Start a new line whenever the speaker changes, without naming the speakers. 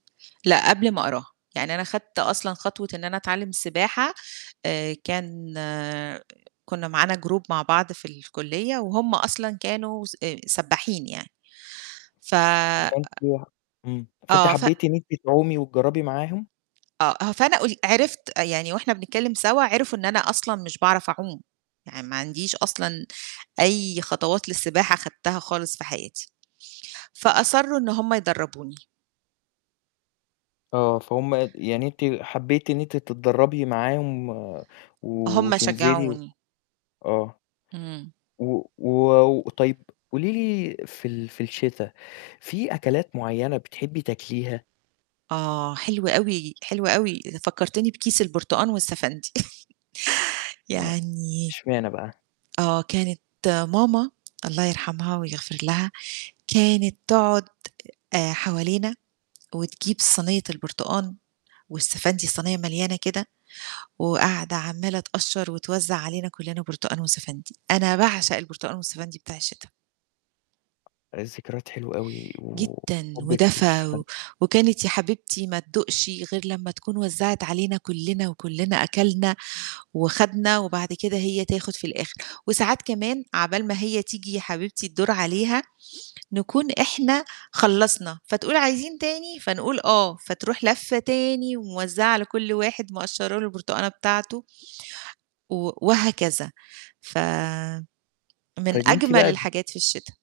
لأ، قبل ما أقراها، يعني أنا خدت أصلًا خطوة إن أنا أتعلّم السباحة، آآ كان كنّا معانا group مع بعض في الكلّية، وهم أصلًا كانوا س آآ سبّاحين يعني. ف
فأنتِ ح إمم، فأنتِ
آه، ف
حبّيتِ إن أنتِ تعومي، وتجرّبي معاهم.
آه، ه فأنا قول عرفت يعني، وإحنا بنتكلّم سوا، عرفوا إن أنا أصلًا مش باعرف أعوم، يعني ما عنديش أصلًا أي خطوات للسباحة خدتها خالص في حياتي. فأصرّوا إن هم يدربوني.
آه، فهم اد يعني أنتِ حبيتِ إن أنتِ تتدرّبي معاهم، و
هم
وتنزِلي، و
شجعوني.
آه.
إمم.
و و وطيب قولي لي، في ال في الشتا في أكلات معيّنة بتحبّي تأكليها؟
آه، حلوة أوي، حلوة أوي، آآ فكرتني بكيس البرتقال، والسَفَندي
[unintelligible]
يعني
إشمعنا بقى؟
آه، كانت ماما الله يرحمها، ويغفر لها، كانت تقعُد آآ حوالينا، وتجيب صينيّة البرتقان، والسَفَندي، الصينيّة مليانة كده وقاعدة عمّالة تقشّر، وتوزّع علينا كلّنا برتقان، وسَفَندي. أنا باعشق البرتقان، والسَفَندي بتاع الشتا.
ذكريات حلوة أوي،
جدًا،
وحُبك
ودفى،
لليوستَفَن
و وكانت يا حبيبتي ما تدوقش غير لمّا تكون وزّعت علينا كلّنا، وكلّنا أكلنا وخدنا، وبعد كده هي تاخُد في الآخِر، وساعات كمان عَقبال ما هي تيجي يا حبيبتي الدور عليها، نكون إحنا خلّصنا، فتقول: "عايزين تاني؟" فنقول: "آه." فتروح لفّة تاني، وموزّعة على كلّ واحد مقشّر له البرتقانة بتاعته، و وهكذا. فمن
طيب أنتِ
أجمّل
بقى د
الحاجات في الشتا.